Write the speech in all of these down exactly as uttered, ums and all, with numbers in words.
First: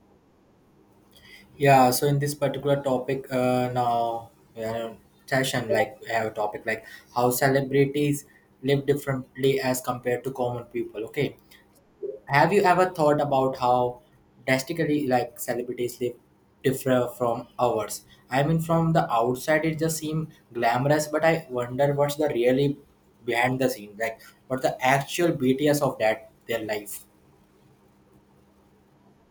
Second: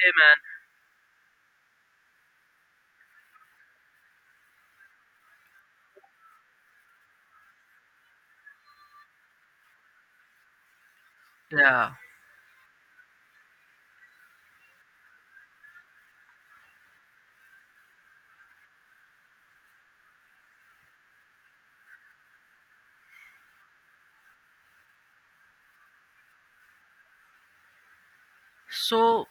Hey Yeah, so in this particular topic, uh, now uh, session, like we have a topic like how celebrities live differently as compared to common people. Okay, man, yeah. have you ever thought about how drastically like celebrities live differ from ours? I mean, from the outside, it just seems glamorous, but I wonder what's the really behind the scene, like what the actual B T S of that their life. So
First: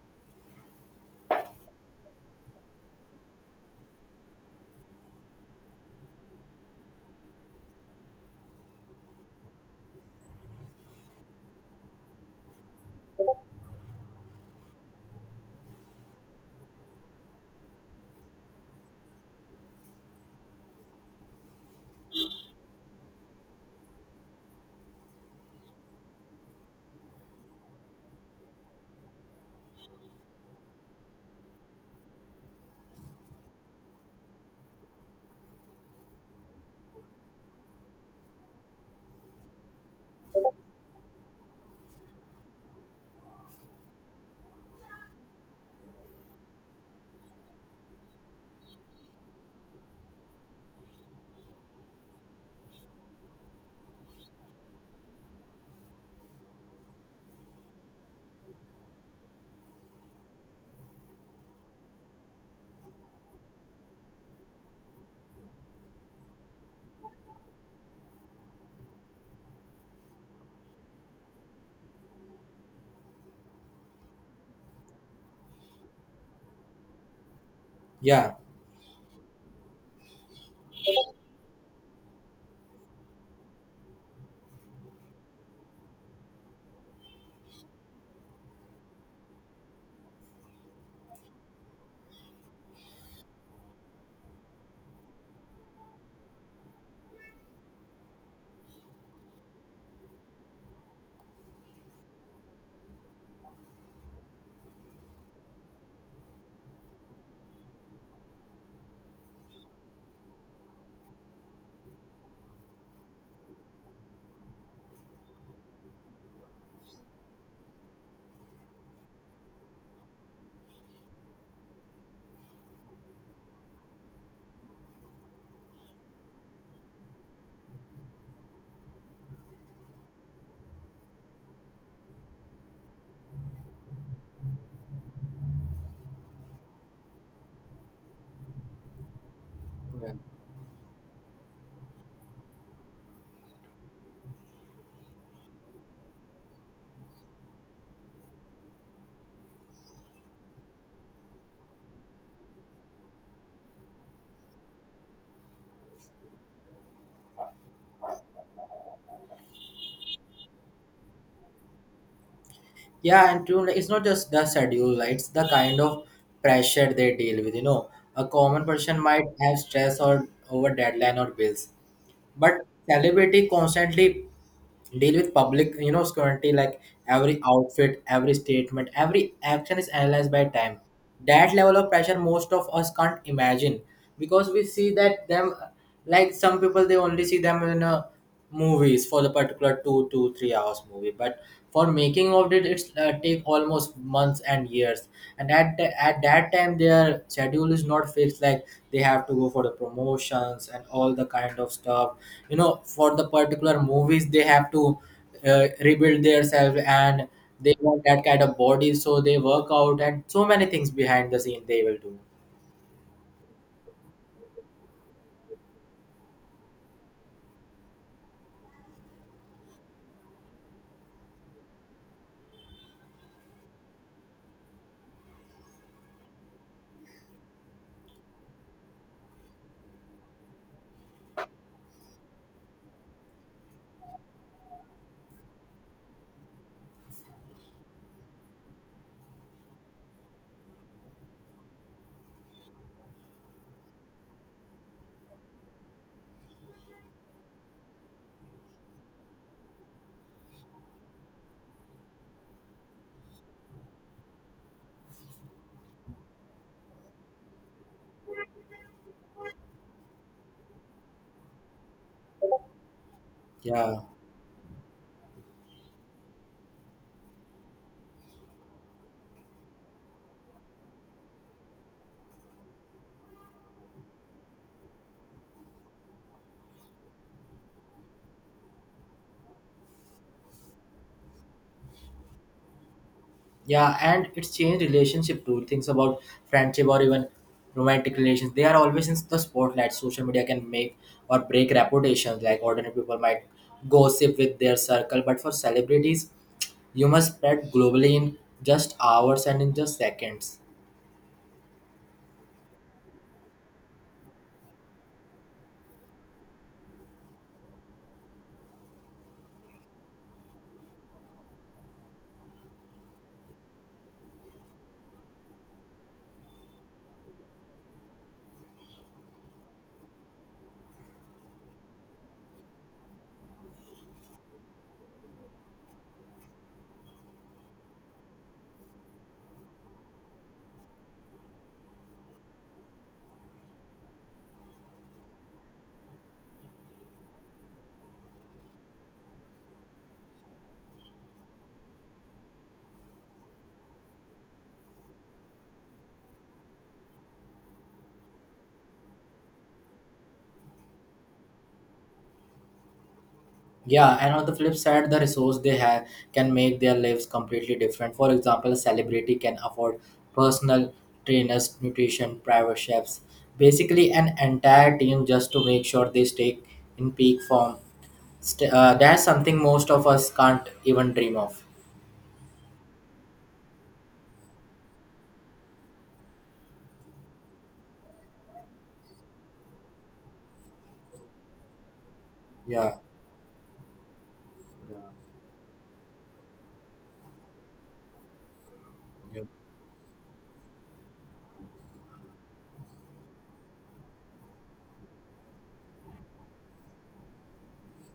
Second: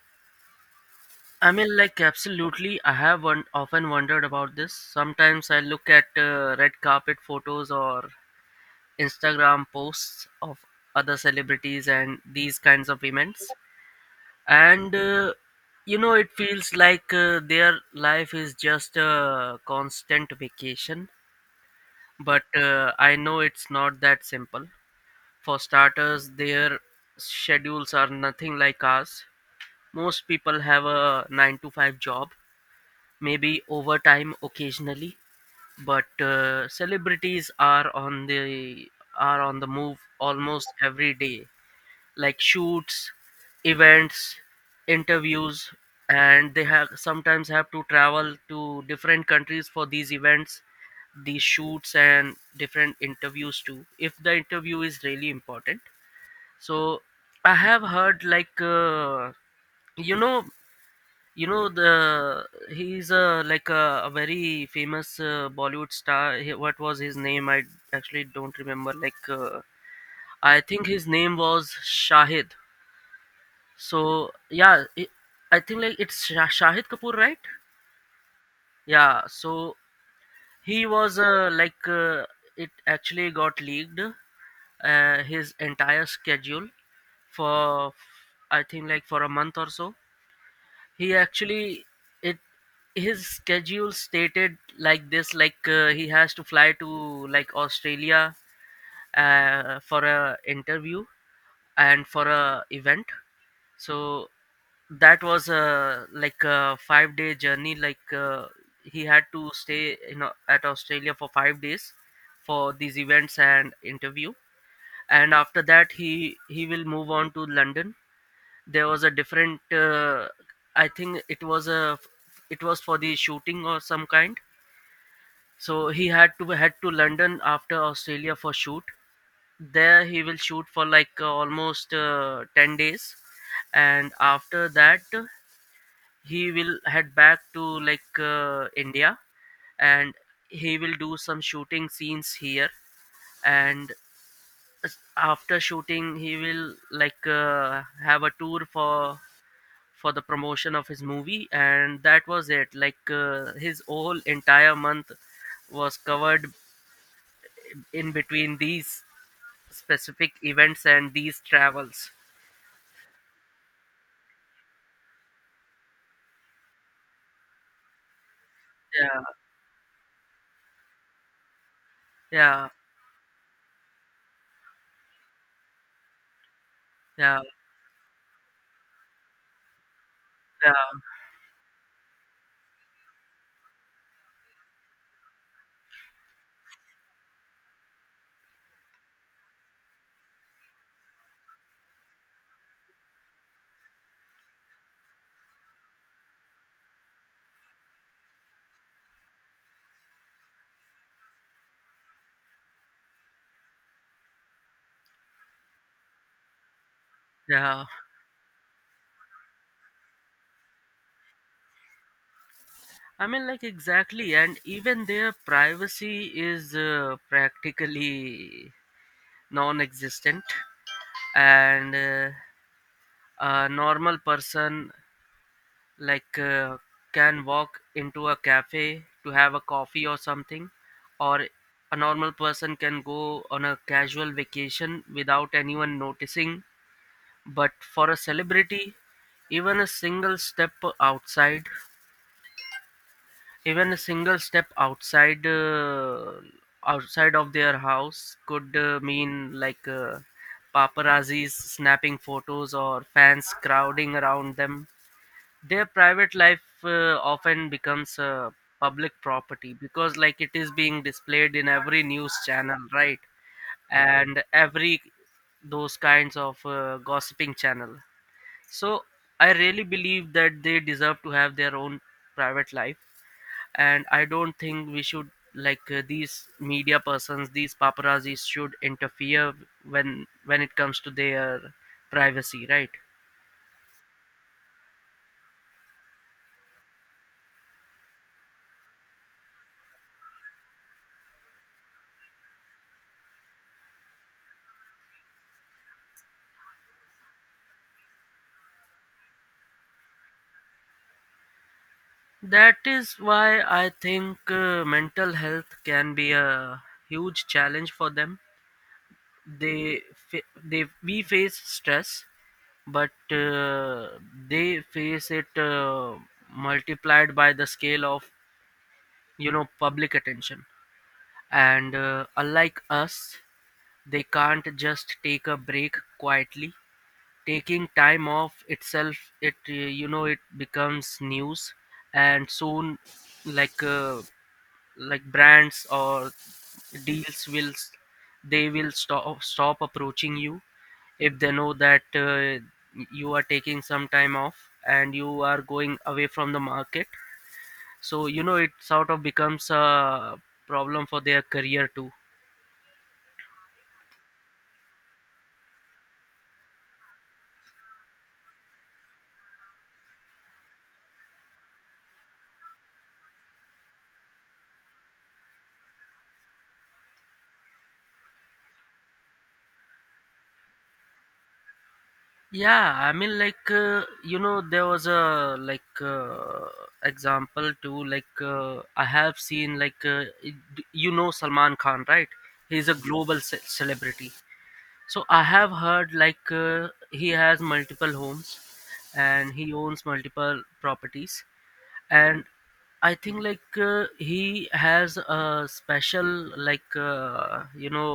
I mean, like, absolutely. I have one, often wondered about this. Sometimes I look at uh, red carpet photos or Instagram posts of other celebrities and these kinds of events, and uh, you know, it feels like uh, their life is just a constant vacation. But uh, I know it's not that simple. For starters, their schedules are nothing like ours. Most people have a nine to five job, maybe overtime occasionally, but uh, celebrities are on the are on the move almost every day, like shoots, events, interviews, and they have sometimes have to travel to different countries for these events, these shoots and different interviews too, if the interview is really important. So I have heard like uh, you know you know the he's a like a, a very famous uh, bollywood star. He, what was his name? I actually don't remember. like uh, I think his name was shahid. So yeah, it, I think like it's Shah- shahid kapoor, right? Yeah. Yeah, so he was uh, like uh, it actually got leaked, uh, his entire schedule for, I think like for a month or so. He actually, it his schedule stated like this, like uh, he has to fly to like australia uh, for a interview and for a event. So that was a like a five day journey. Like uh, he had to stay you know at australia for five days for these events and interview, and after that he he will move on to london. There was a different, uh, I think it was a, it was for the shooting or some kind. So he had to head to london after australia for shoot. There he will shoot for like uh, almost uh, ten days, and after that he will head back to like uh, india, and he will do some shooting scenes here. And after shooting he will like uh, have a tour for for the promotion of his movie. And that was it. Like uh, his whole entire month was covered in between these specific events and these travels. Yeah, and to like, it's not just the schedule, like, it's the kind of pressure they deal with. You know, a common person Yeah, might have stress or over deadline or bills, but yeah, celebrity constantly deal with public, you know, scrutiny. Like yeah, every outfit, every statement, every action is analyzed by yeah, time. That level of pressure, most of us can't imagine because we see that them, like some people they only see them in a movies for the particular two, two, three hours movie, but for making of it it's uh, take almost months and years, and at, the, at that time their schedule is not fixed, like they have to go for the promotions and all the kind of stuff, you know, for the particular movies they have to uh, rebuild themselves, and they yeah. want that kind of body, so they work out and so many things behind the scene they will do. i mean like exactly. And even their privacy is uh, practically non-existent. And uh, a normal person like uh, can walk into a cafe to have a coffee or something, or a normal person can go on a casual vacation without anyone noticing. But for a celebrity, even a single step outside even a single step outside, uh, outside of their house could uh, mean like uh, paparazzis snapping photos or fans crowding around them. Their private life uh, often becomes uh, public property, because like it is being displayed in every news channel, right? Yeah, And every, those kinds of uh, gossiping channel. So I really believe that they deserve to have their own private life, and I don't think we should, like uh, these media persons, these paparazzis, should interfere when when it comes to their privacy, right? yeah, and it's changed relationship too, things about friendship or even romantic relations. They are always in the spotlight. Social media can make or break reputations. Like ordinary people might gossip with their circle, but for celebrities you must spread globally in just hours and in just seconds. That is why I think uh, mental health can be a huge challenge for them. They fa- they we face stress, but uh, they face it uh, multiplied by the scale of you know public attention. And uh, unlike us, they can't just take a break quietly. Taking time off itself, it uh, you know it becomes news, and soon like. Uh, like brands or deals will s- they will stop stop approaching you if they know that uh, you are taking some time off and you are going away from the market. So you know it sort of becomes a problem for their career too. Yeah, and on the flip side, the resource they have can make their lives completely different. For example, a celebrity can afford personal trainers, nutrition, private chefs, basically an entire team just to make sure they stay in peak form. St- uh, that's something most of us can't even dream of. Yeah, i mean like uh, you know there was a, like uh, example too. like uh, I have seen, like uh, it- you know salman khan, right? He's a Yeah. global ce- celebrity. So I have heard like uh, he has multiple homes Yeah. and he owns multiple properties. And I think like uh, he has a special, like uh, you know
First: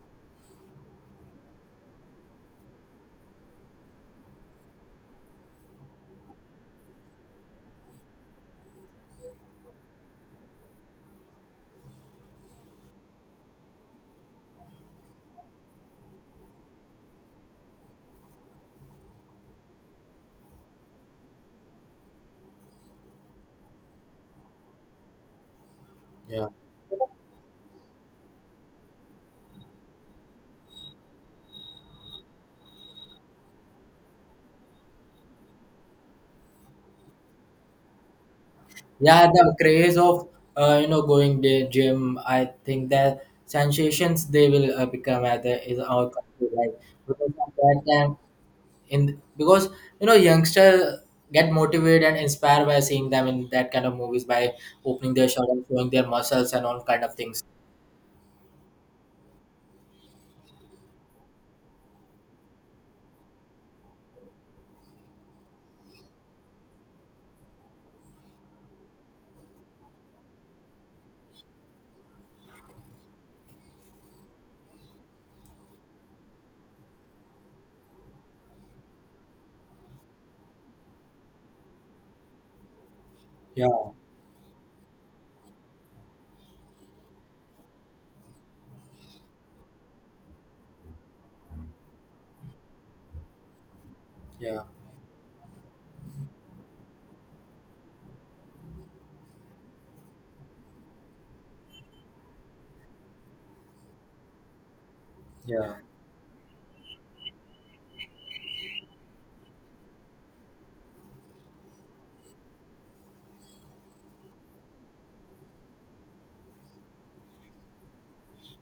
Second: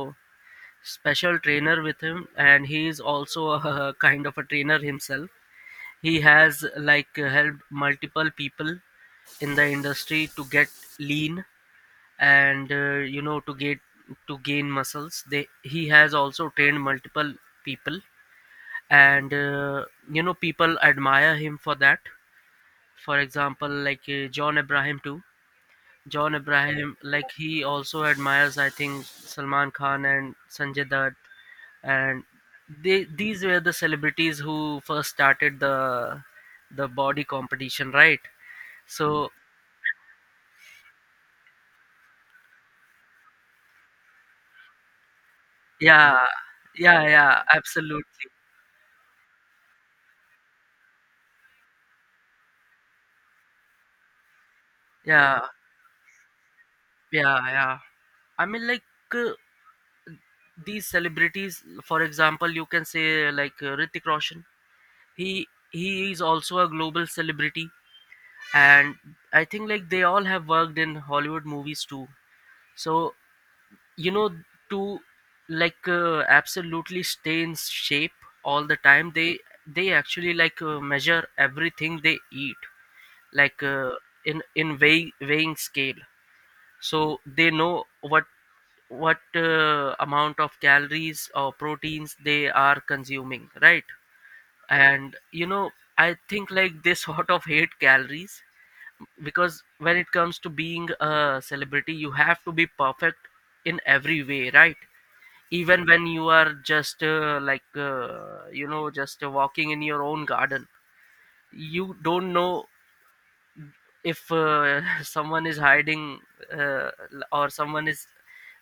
special trainer with him, and he is also a kind of a trainer himself. He has like helped multiple people in the industry to get lean, and uh, you know to get to gain muscles. They He has also trained multiple people. And uh, you know people admire him for that. For example, like uh, john abraham too. John Yeah. abraham, like he also admires, I think, salman khan and sanjay dutt. And they, these were the celebrities who first started the the body competition, right? Yeah, So the craze of, uh, you know, going to gym. I think the sensations they will uh, become at the, is our yeah, country, right? yeah, Because yeah, at that time, absolutely. in, because you know youngster get motivated and inspired by seeing them in that kind of movies by opening their Yeah, shirt and showing their muscles and all kind of yeah, things. yeah. I mean, like uh, these celebrities, for example you can say like uh, Hrithik Roshan. He he is also a global celebrity, and I think like they all have worked in hollywood movies too. So you know, to like uh, absolutely stay in shape all the time, they they actually like uh, measure everything they eat, like Yeah, uh, in, in weigh, weighing scale. So they know what what uh, amount of calories or proteins they are consuming, right? yeah, And you know, I think like they sort of hate calories, because when it comes to being a celebrity you have to be perfect in every way, right? yeah. Even when you are just uh, like uh, you know just uh, walking in your own garden, you don't know if uh, someone is hiding, uh, l- or someone is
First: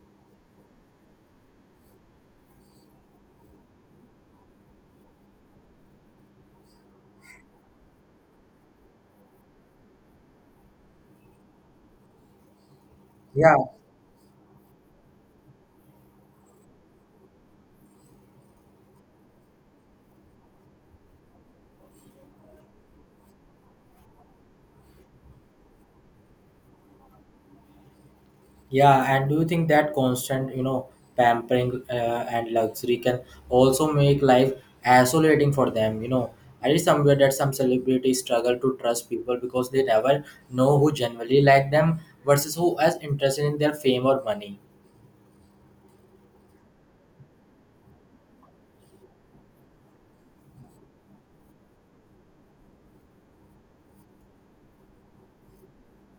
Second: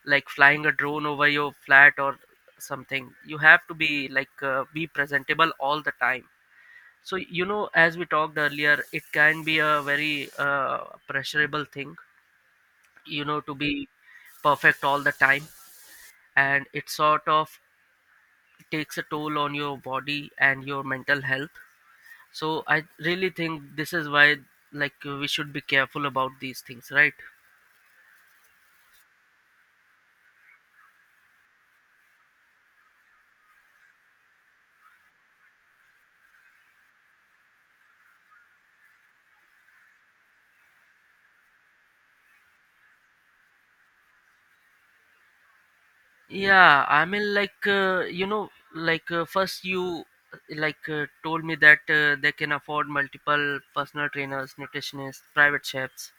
like flying a drone over your flat or something. You have to be like uh, be presentable all the time. So, you know, as we talked earlier, it can be a very uh, pressurable thing, you know, to be perfect all the time. And it sort of takes a toll on your body and your mental health. So, I really think this is why, like, we should be careful about these things, right? Yeah, and do you think that constant, you know, pampering uh, and luxury can also make life isolating for them? You know, I read somewhere that some celebrities struggle to trust people because they never know who genuinely like them versus who is interested in their fame or money. Yeah, I mean, like, uh, you know, like, uh, first you uh, like uh, told me that uh, they can afford multiple personal trainers, nutritionists, private chefs.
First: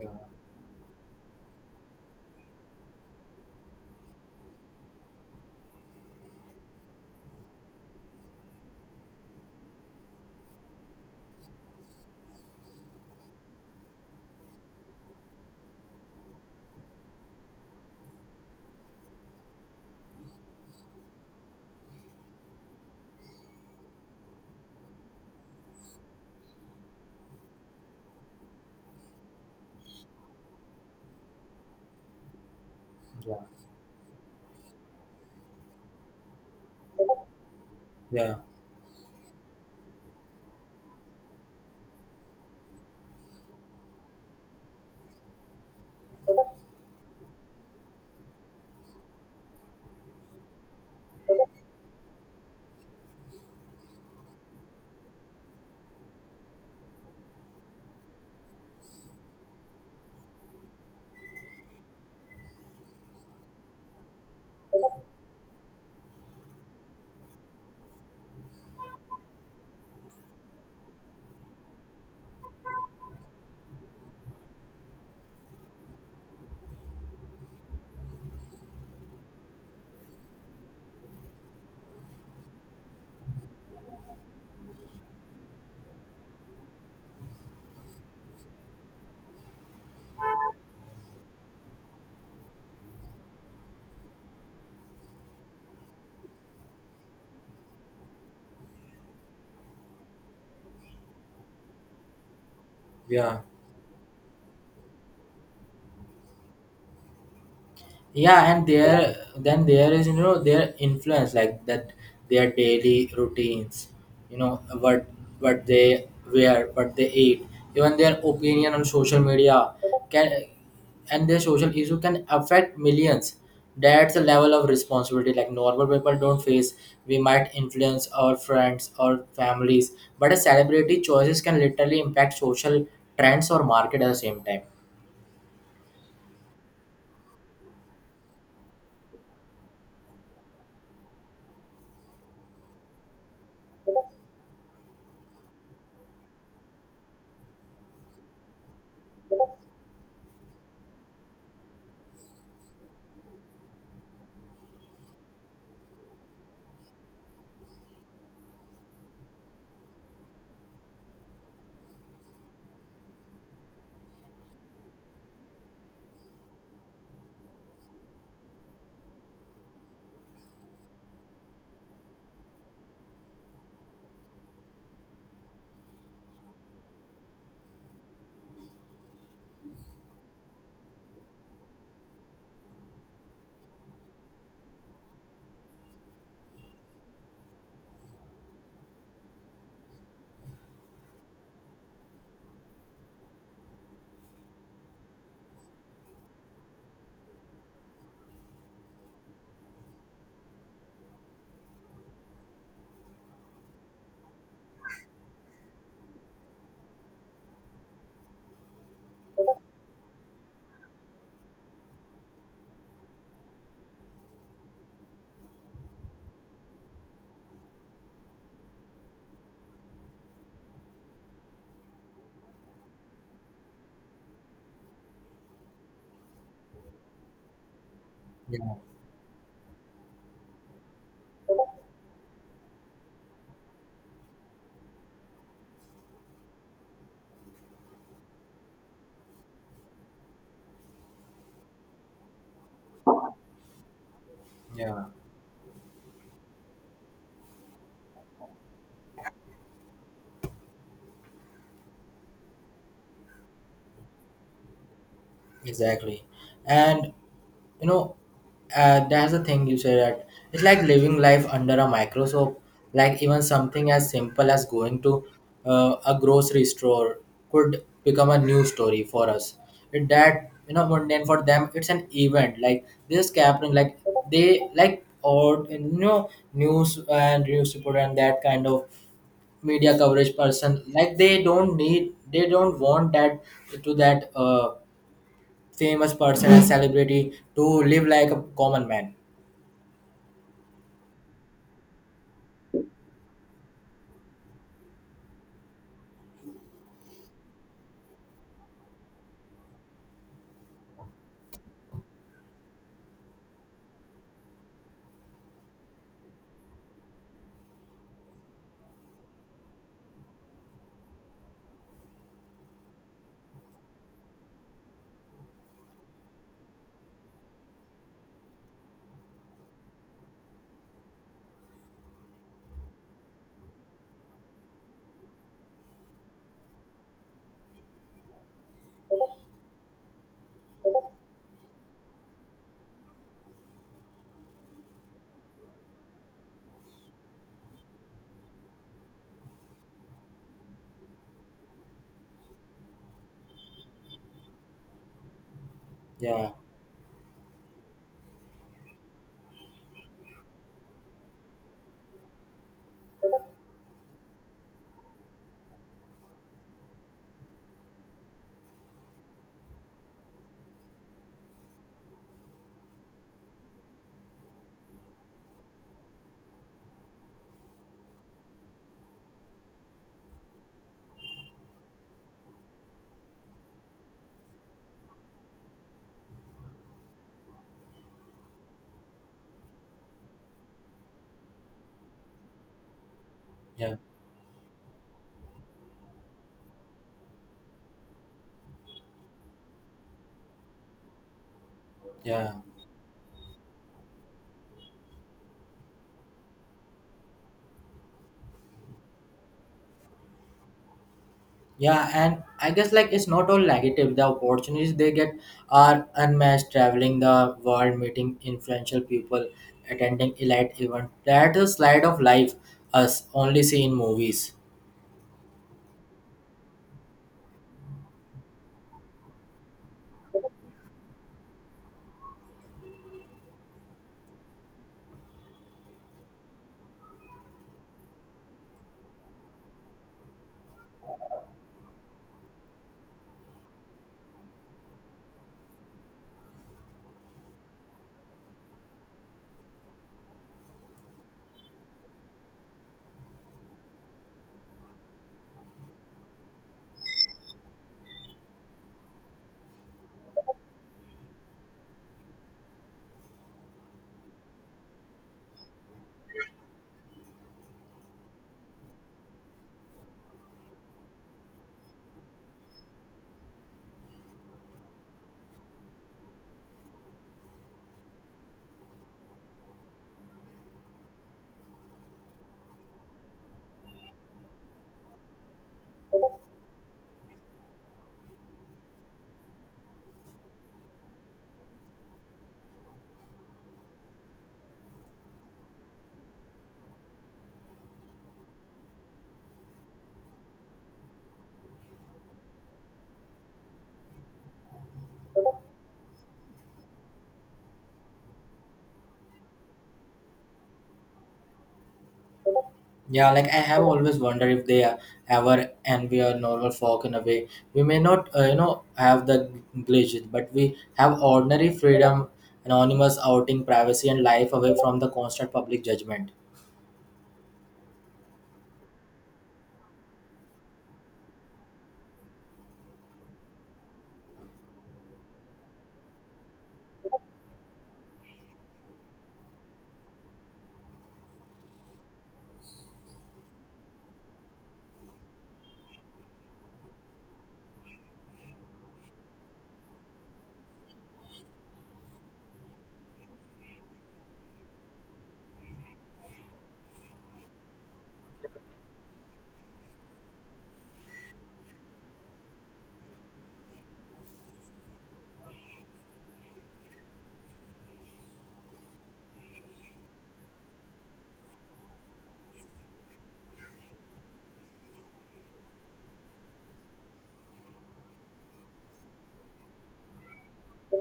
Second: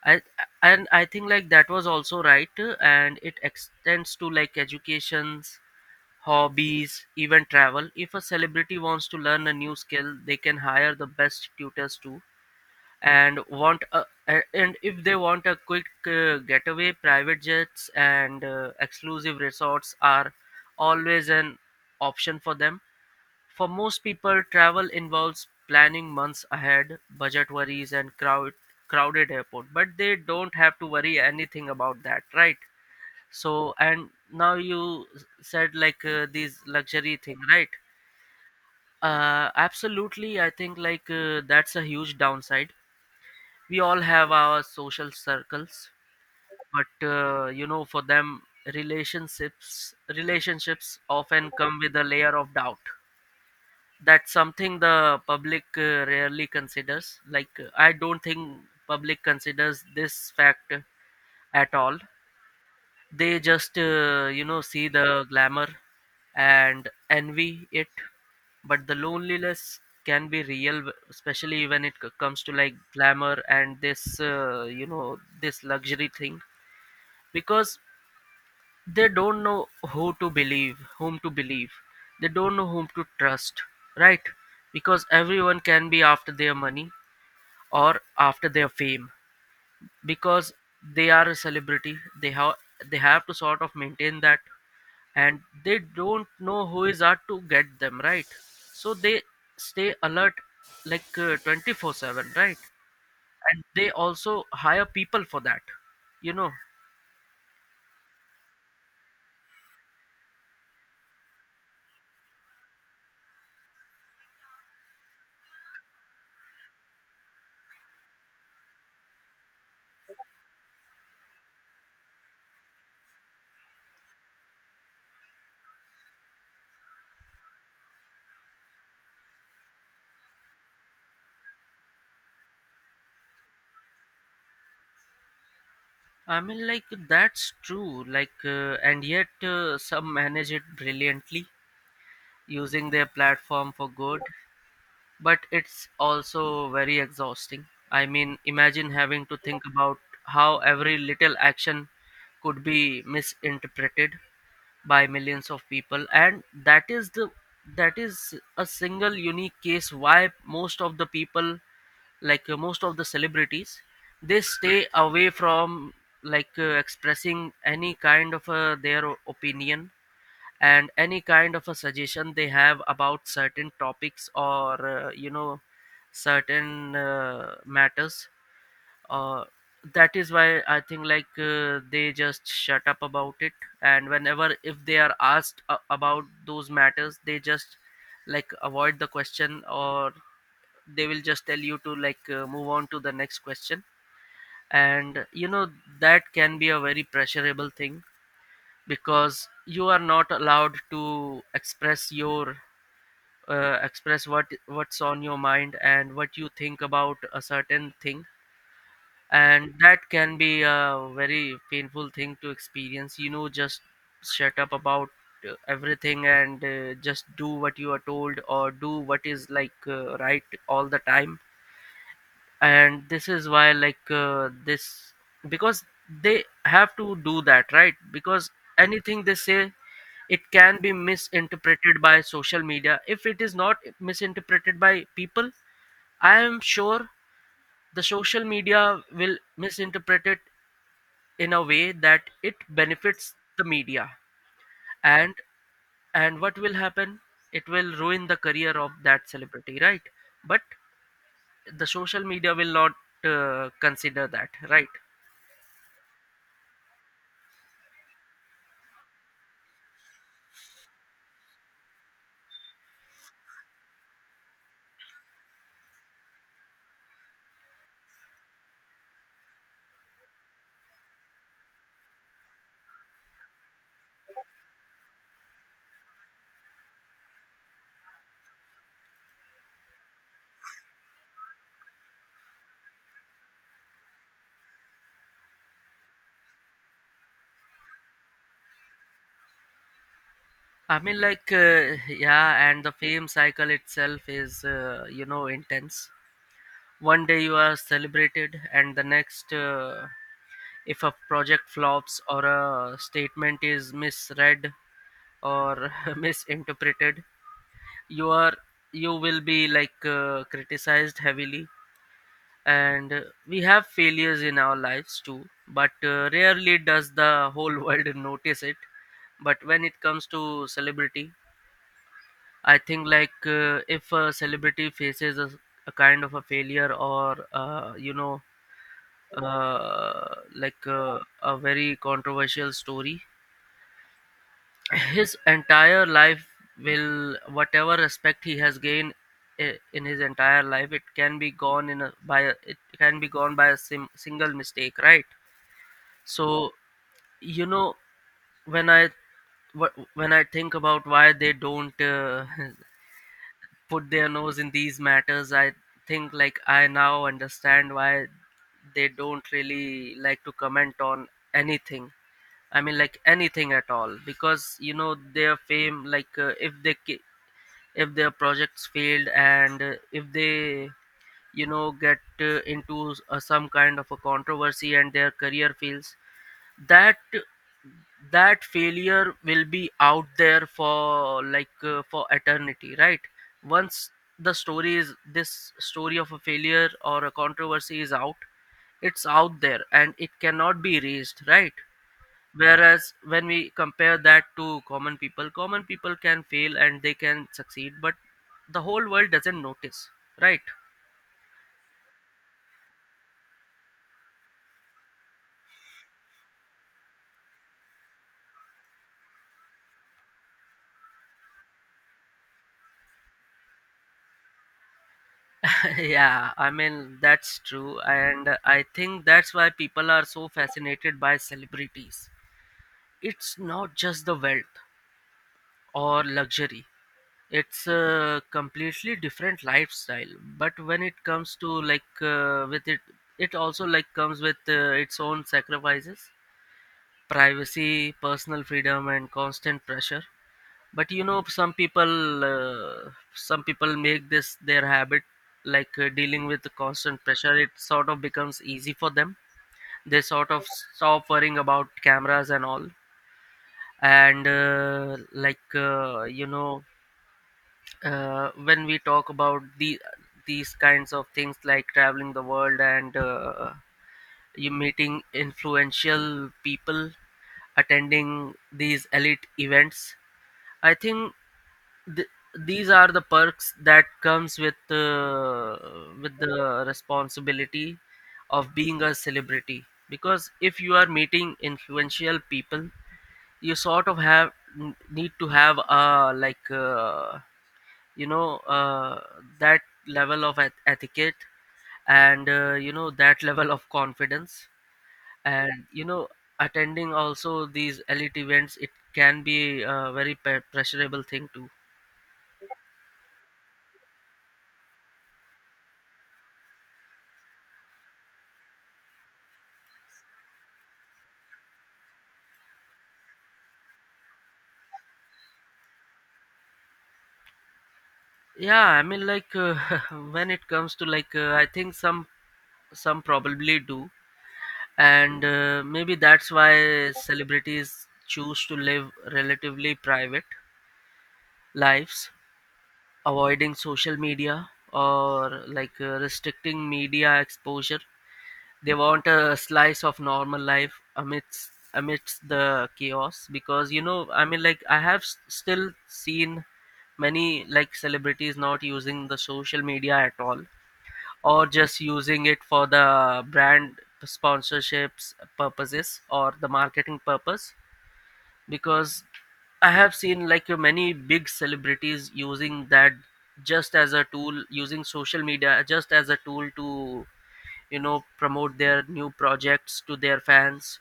Yeah, I And I think like that was also right, uh, and it extends to like educations, hobbies, even travel. If a celebrity wants to learn a new skill, they can hire the best tutors too. And want a, a- and if they want a quick uh, getaway, private jets and uh, exclusive resorts are always an option for them. For most people, travel involves planning months ahead, budget worries, and crowd, crowded airport. But they don't have to worry anything about that, right? yeah, So, and now you s- said like uh, these luxury thing, right? yeah. Uh, absolutely. I think like uh, that's a huge downside. We all have our social circles, but uh, you know, for them, relationships relationships often come with a layer of doubt. That's something the public uh, rarely considers. Like uh, I don't think public considers this fact at all. They just uh, you know see the glamour and envy it, but the loneliness can be real, w- especially when it c- comes to like glamour and this uh, you know this luxury thing, because they don't know who to believe, whom to believe. They don't know whom to trust, right? Because everyone can be after their money or after their fame, because they are a celebrity. They have, they have to sort of maintain that. And they don't know who is out to get them, right? So they stay alert like uh, twenty-four seven, right? Yeah. And they also hire people for that, you know. Yeah, and there, then there is, you know, their influence like that, their daily routines, you know, what what they wear, what they eat, even their opinion on social media can, and their social issue can affect millions. That's a level of responsibility like normal people don't face. We might influence our friends or families, but a celebrity choices can literally impact social trends or market at the same time. I mean, like that's true. Like, uh, and yet uh, some manage it brilliantly, using their platform for good. But it's also very exhausting. I mean, imagine having to think about how every little action could be misinterpreted by millions of people, and that is the that is a single unique case why most of the people like uh, most of the celebrities they stay away from like uh, expressing any kind of uh, their o- opinion and any kind of a suggestion they have about certain topics or uh, you know certain uh, matters. uh, that is why I think like uh, they just shut up about it. And whenever if they are asked uh, about those matters, they just like avoid the question, or they will just tell you to like uh, move on to the next question. And you know that can be a very pressurable thing, because you are not allowed to express your uh, express what what's on your mind and what you think about a certain thing. And that can be a very painful thing to experience, you know just shut up about uh, everything, and uh, just do what you are told or do what is like uh, right all the time. And this is why like uh, this because they have to do that, right? Because Yeah, anything they say, it can be misinterpreted by social media. If it is not misinterpreted by people, I am sure the social media will misinterpret it in a way that it benefits the media. yeah. And and what will happen, it will ruin the career of that celebrity, right? But the social media will not uh, consider that, right? Exactly. And you know, uh, that's the thing you said, that it's like living life under a microscope. Like even something as simple as going to uh, a grocery store could become a news story for us. It that, you know, mundane for them, it's an event. Like this is happening. Like they like, or you know, news and news report and that kind of media coverage person. Like they don't need, they don't want that to that. Uh, famous person and celebrity to live like a common man. I mean, like, uh, yeah, and the fame cycle itself is uh, you know, intense. One day you are celebrated, and the next, uh, if a project flops or a statement is misread or misinterpreted, you are you will be like uh, criticized heavily. And uh, we have failures in our lives too, but uh, rarely does the whole world notice it. But when it comes to celebrity, I think like uh, if a celebrity faces a, a kind of a failure or uh, you know uh, like uh, a very controversial story, his entire life will whatever respect he has gained i- in his entire life, it can be gone in a, by a, it can be gone by a sim, single mistake, right? Yeah, So you know when i wh- when I think about why they don't uh, put their nose in these matters, I think like I now understand why they don't really like to comment on anything. I mean, like, anything at all, because you know their fame, like uh, if they ca- if their projects failed, and uh, if they you know get uh, into s- uh, some kind of a controversy and their career fails, that that failure will be out there for like uh, for eternity, right? yeah, Once the story is this story of a failure or a controversy is out, it's out there and it cannot be erased, right? yeah. Whereas when we compare that to common people, common people can fail and they can succeed, but the whole world doesn't notice, right? Yeah, and I guess like it's not all negative. The opportunities they get are unmatched: traveling the world, meeting influential people, attending elite events. That is slide of life us only see in movies. Yeah, I mean, that's true, and I think that's why people are so fascinated by celebrities. It's not just the wealth or luxury. It's a completely different lifestyle. But when it comes to like uh, with it, it also like comes with uh, its own sacrifices, privacy, personal freedom, and constant pressure. But you know, some people, uh, some people make this their habit. Like, uh, dealing with the constant pressure, it sort of becomes easy for them. They sort of stop worrying about cameras and all, and uh, like uh, you know uh, when we talk about the these kinds of things, like traveling the world, and uh, you meeting influential people, attending these elite events, I think th- these are the perks that comes with uh, with the responsibility of being a celebrity. Because if you are meeting influential people, you sort of have need to have uh like uh, you know uh, that level of eth- etiquette, and uh, you know that level of confidence. And you know attending also these elite events, it can be a very pe- pressurable thing too. Yeah, like I have always wondered if they are ever envy we normal folk in a way. We may not, uh, you know, have the glitches, but we have ordinary freedom, anonymous outing, privacy, and life away from the constant public judgment. Yeah, I mean, like uh, when it comes to like uh, I think some some probably do. And uh, maybe that's why celebrities choose to live relatively private lives, avoiding social media or like uh, restricting media exposure. They want a slice of normal life amidst amidst the chaos, because you know I mean, like, I have s- still seen many like celebrities not using the social media at all, or just using it for the brand sponsorships purposes or the marketing purpose, because I have seen like uh, many big celebrities using that just as a tool, using social media just as a tool to you know promote their new projects to their fans,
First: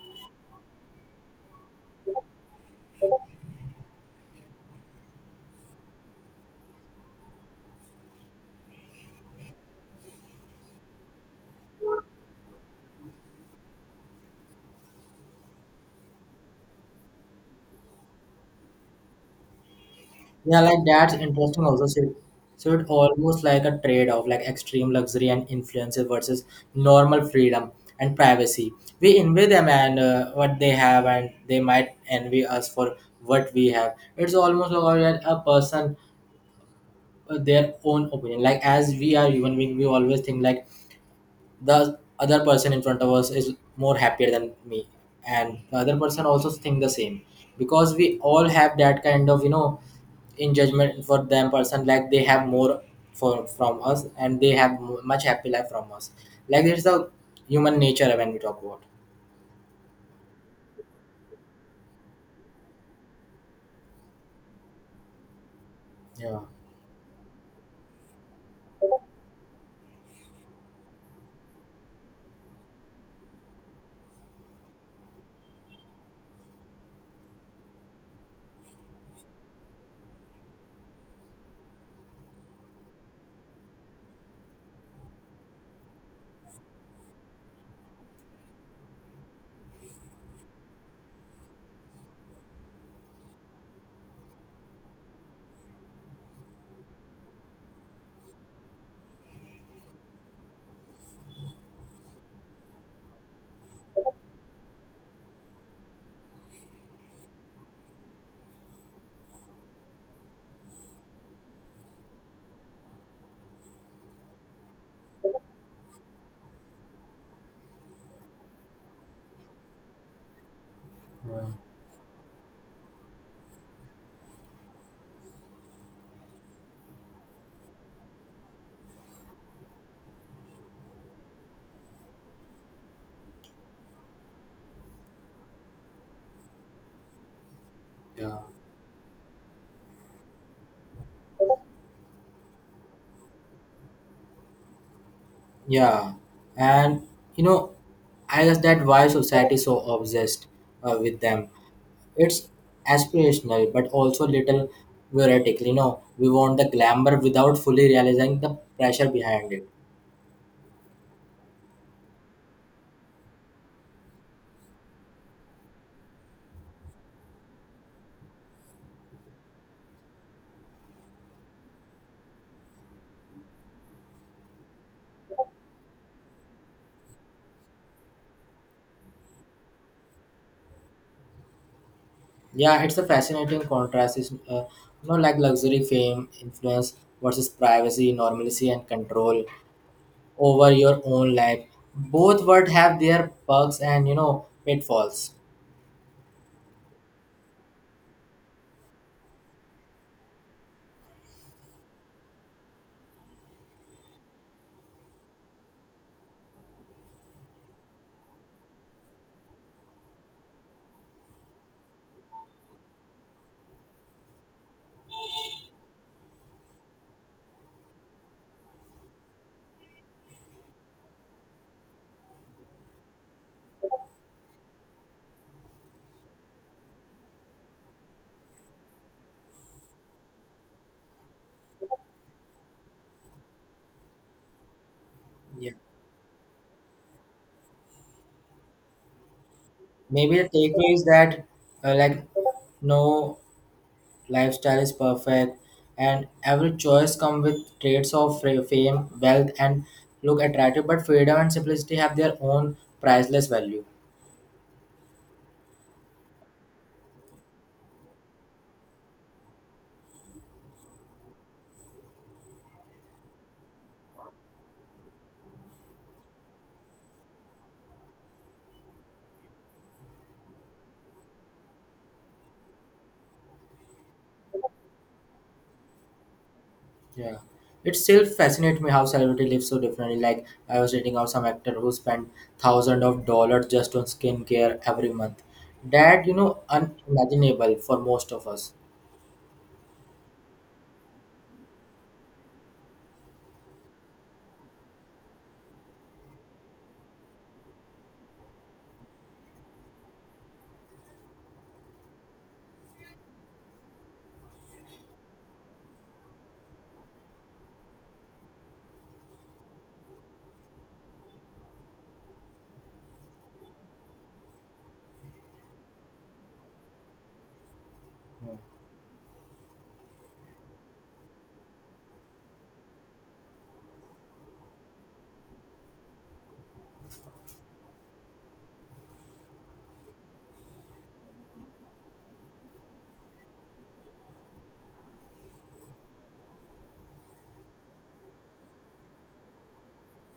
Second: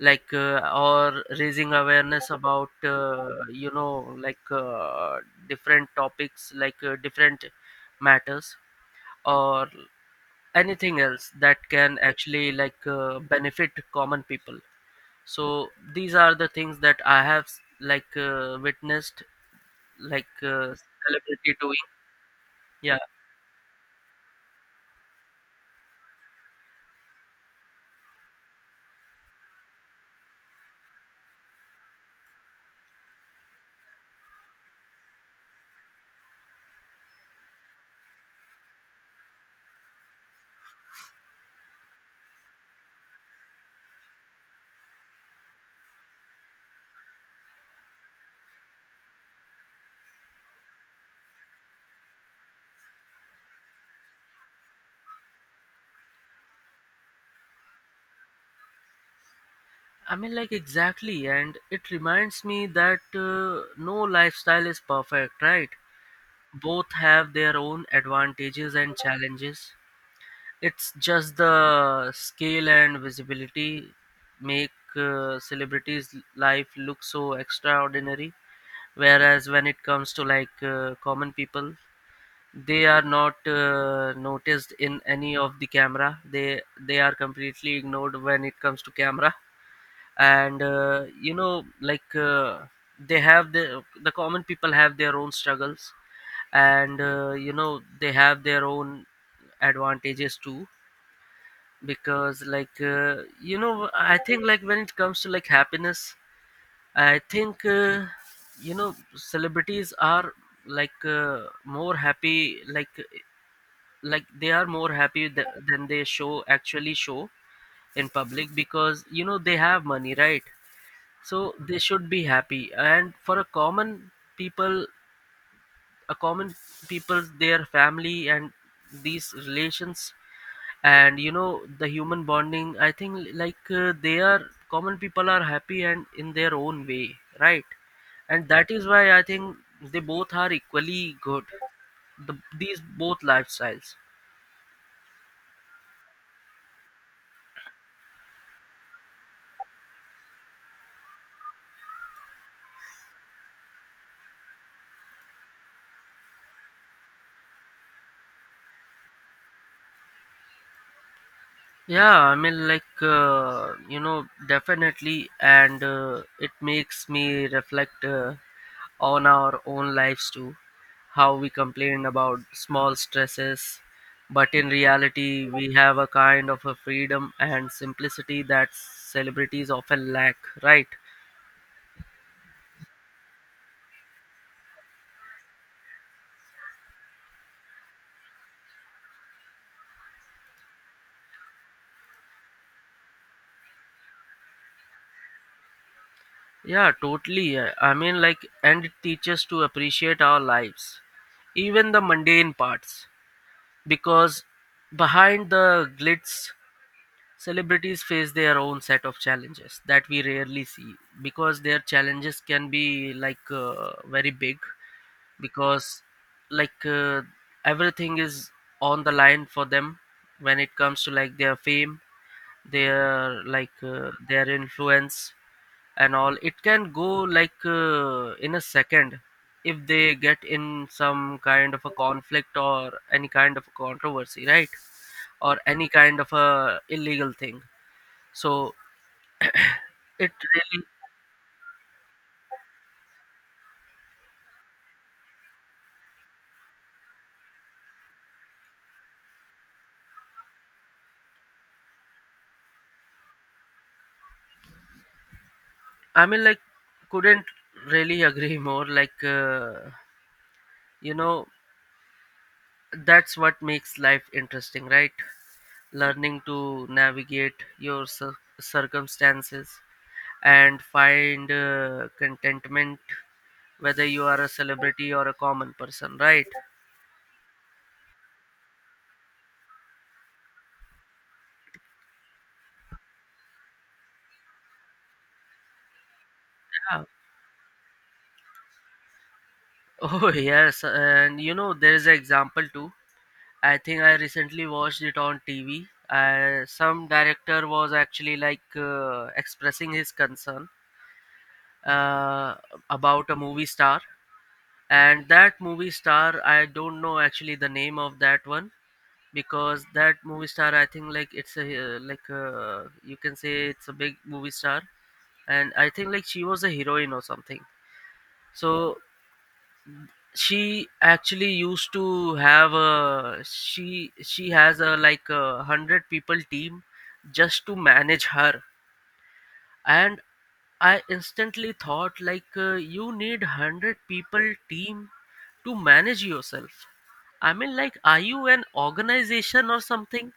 like uh, or raising awareness about uh, you know like uh, different topics, like uh, different matters, or anything else that can actually like uh, benefit common people. So these are the things that I have s- like uh, witnessed like Yeah, uh, like that's celebrity interesting. doing. Also, so, so it Yeah, almost like a trade-off, like extreme luxury and influences versus normal freedom and privacy. We envy them and uh, what they have, and they might envy us for what we have. It's almost like a a person, uh, their own opinion, like as we are human being we always think like the other person in front of us is more happier than me, and the other person also think the same, because we all have that kind of, you know, in judgment for them person, like they have more for from us and they have m- much happy life from us. Like it's the human nature when we talk about. I mean, like, exactly, and it reminds me that uh, no lifestyle is perfect, right? Yeah. Both have their own advantages and challenges. It's just the scale and visibility make uh, celebrities life look so extraordinary, whereas when it comes to like uh, common people, they are not uh, noticed in any of the camera. They they are completely ignored when it comes to camera. And uh, you know, like uh, they have the the common people have their own struggles, and uh, you know they have their own advantages too, because like uh, you know I think, like, when it comes to like happiness, I think uh, you know celebrities are like uh, more happy, like like they are more happy th- than they show actually show in public, because you know they have money, right? Right. So they should be happy. And for a common people, a common people, their family and these relations, and you know the human bonding, I think like uh, they are common people are happy and in their own way, right? Yeah. And that is why I think they both are equally good, the, these both lifestyles. Yeah, and you know, I guess that why society is so obsessed uh, with them. It's aspirational but also little theoretical. You know, we want the glamour without fully realizing the pressure behind it. Yeah, I mean, like, uh, you know, definitely, and uh, it makes me reflect uh, on our own lives too. How we complain about small stresses, but in reality, we have a kind of a freedom and simplicity that celebrities often lack, right? Yeah, it's a fascinating contrast. It's uh, you know, like luxury, fame, influence versus privacy, normalcy, and control over your own life. Both would have their perks and, you know, pitfalls. Yeah, totally. uh, I mean, like, and it teaches to appreciate our lives, even the mundane parts, because behind the glitz, celebrities face their own set of challenges that we rarely see, because their challenges can be like uh, very big, because like uh, everything is on the line for them when it comes to like their fame, their like uh, their influence, and all it can go like uh, in a second, if they get in some kind of a conflict or any kind of a controversy, right? Or Yeah, any kind of a illegal thing. So it maybe the really takeaway is that, uh, like, no lifestyle is perfect, and every choice come with traits of fa- fame, wealth, and look attractive, but freedom and simplicity have their own priceless value. I mean, like, couldn't really agree more, like uh, you know that's what makes life interesting, right? Learning to navigate your cir- circumstances and find uh, contentment, whether you are a celebrity or a common person, right? Yeah, it still fascinates me how celebrity lives so differently. Like I was reading of some actor who spent thousands of dollars just on skincare every month. That, you know, Yeah. unimaginable for most of us. Oh, yes. And you know, there is an example too. I think I recently watched it on T V. Uh, some director was actually like uh, expressing his concern uh, about a movie star, and that movie star, I don't know actually the name of that one, because that movie star, I think, like, it's a uh, like uh, you can say it's a big movie star, and I think like she was a heroine or something. So she actually used to have a she she has a like a hundred people team just to manage her. And I instantly thought, like, uh, you need hundred people team to manage yourself. I mean, like, are you an organization or something?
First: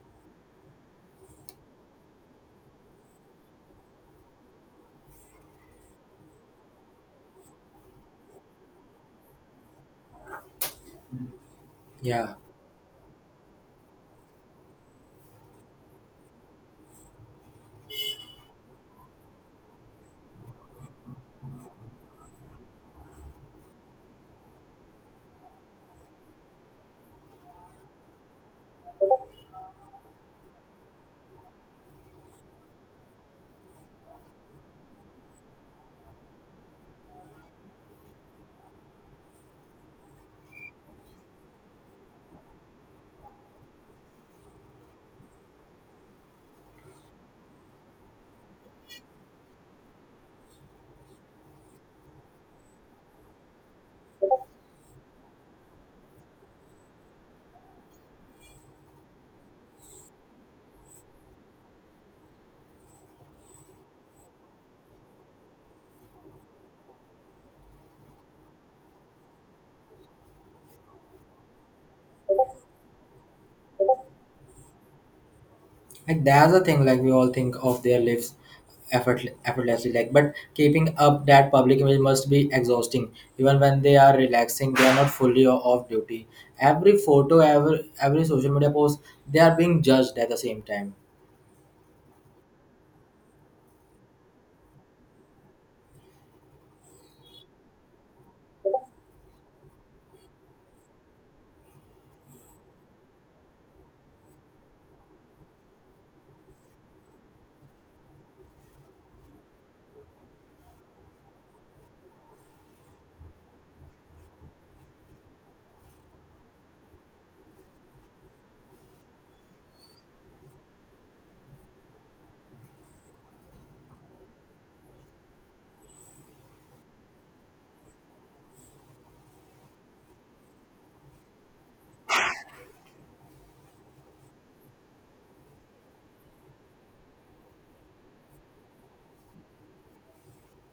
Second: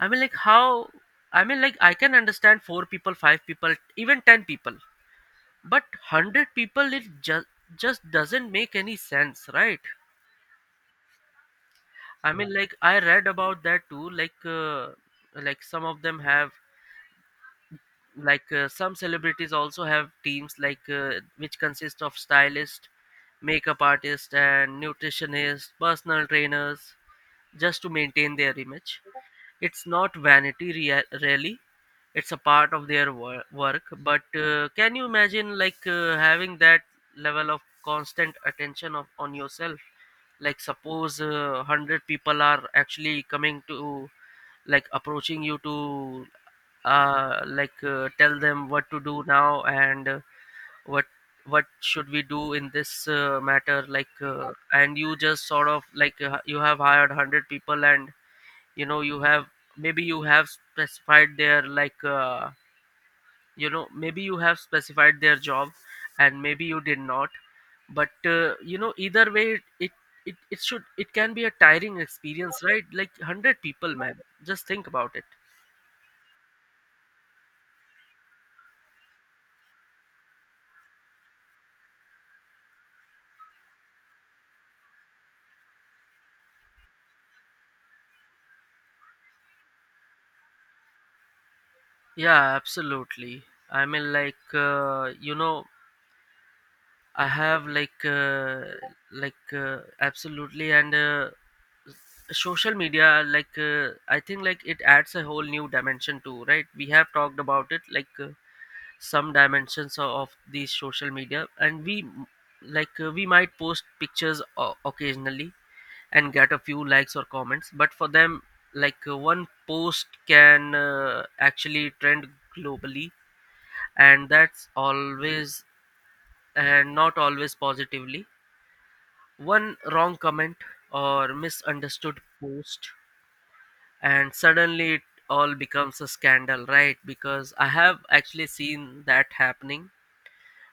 I mean, like, how? I mean, like, I can understand four people, five people, even ten people, but hundred people, it just just doesn't make any sense, right? I Yeah. mean, like, I read about that too. Like, uh, like some of them have, like, uh, some celebrities also have teams, like, uh, which consist of stylist, makeup artist, and nutritionist, personal trainers, just to maintain their image. It's not vanity, rea- really. It's a part of their wor- work, but uh, can you imagine like uh, having that level of constant attention of, on yourself? Like suppose uh, one hundred people are actually coming to like approaching you to uh, like uh, tell them what to do now, and uh, what what should we do in this uh, matter, like uh, and you just sort of like uh, you have hired one hundred people, and you know you have maybe you have specified their like uh, you know maybe you have specified their job, and maybe you did not. But uh, you know either way, it, it it should it can be a tiring experience, right? Like, one hundred people, man, just think about it. Like that's the thing. Like we all think of their lives effort, effortlessly. Like, but keeping up that public image must be exhausting. Even when they are relaxing, they are not fully o- off duty. Every photo, every every social media post, they are being judged at the same time. Yeah, absolutely. I mean, like uh, you know I have like uh, like uh, absolutely. And uh, social media, like uh, I think like it adds a whole new dimension too, right? We have talked about it, like uh, some dimensions o- of these social media. And we m- like uh, we might post pictures o- occasionally and get a few likes or comments, but for them, like uh, one post can uh, actually trend globally, and that's always and not always positively. One wrong comment or misunderstood post, and suddenly it all becomes a scandal, right? Because I have actually seen that happening.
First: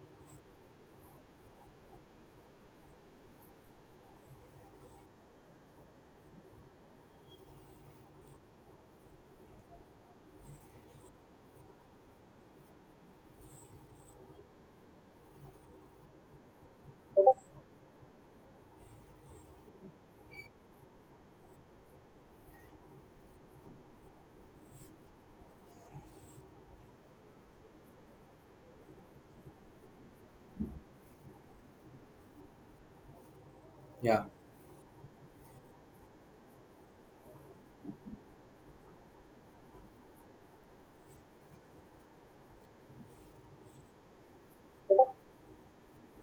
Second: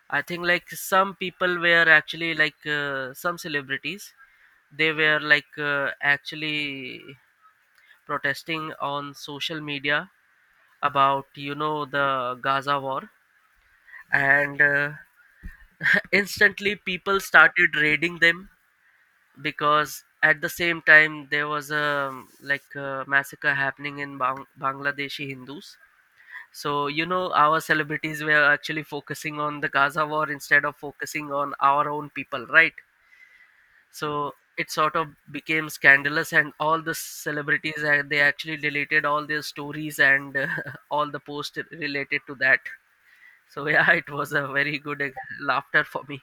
I think like some people were actually like uh, some celebrities, they were like uh, actually protesting on social media about you know the Gaza war, and uh, instantly people started raiding them, because at the same time there was a like a massacre happening in Bang- Bangladeshi Hindus. So you know our celebrities were actually focusing on the Gaza war instead of focusing on our own people, right? Yeah. So it sort of became scandalous, and all the celebrities uh, they actually deleted all their stories and uh, all the posts related to that. So yeah, it was a very good uh, laughter for me.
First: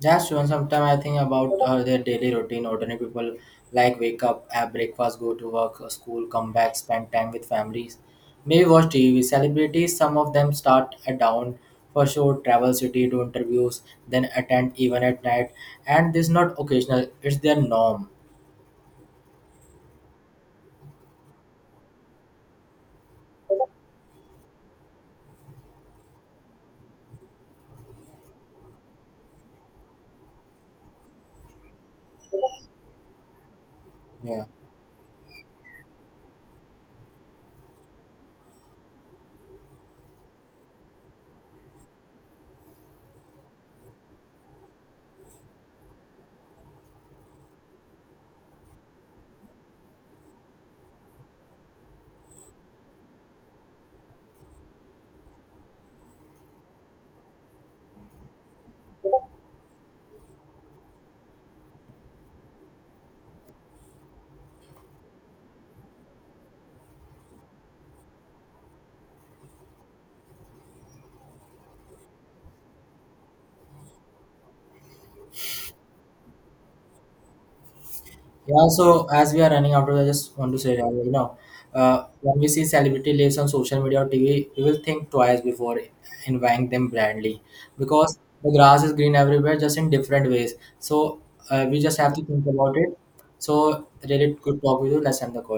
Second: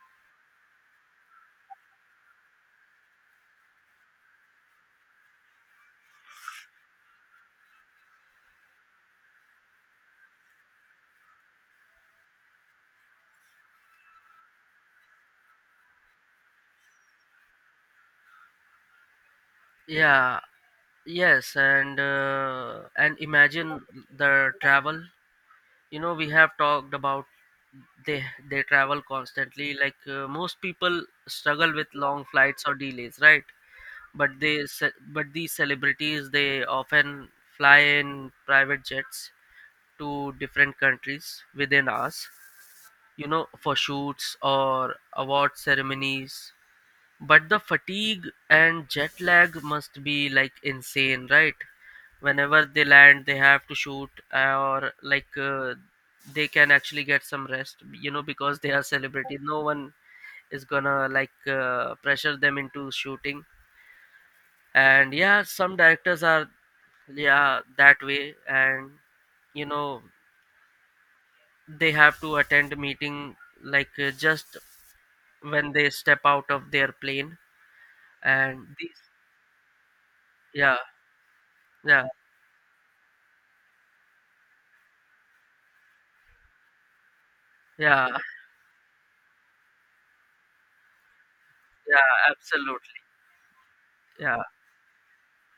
That's one. Sometimes I think about uh, their daily routine. Ordinary people like wake up, have breakfast, go to work, uh, school, come back, spend time with families, maybe watch T V. Celebrities, some of them start at dawn for show, travel city, do interviews, then attend even at night. And this is not occasional; it's their norm. Yeah, yes. And uh, and imagine the travel. You know, we have talked about, they they travel constantly. Like uh, most people struggle with long flights or delays, right? But Yeah. they ce- but these celebrities, they often fly in private jets to different countries within us, you know, for shoots or award ceremonies. But the fatigue and jet lag must be like insane, right? Whenever they land, they have to shoot, uh, or like uh, they can actually get some rest, you know, because they are celebrity, no one is gonna like uh, pressure them into shooting. And yeah, some directors are, yeah, that way. And you know they have to attend meeting like uh, just when they step out of their plane. Yeah, And these, so as we are running out of, I just want to say yeah, that, you know, uh, yeah, when we see celebrity lives on social media or T V, we will think twice before inviting them blindly, yeah, because the grass is green everywhere, just in different ways. So uh, we just yeah, have to think about it. absolutely, So really yeah. good talk with you. Let's end the call.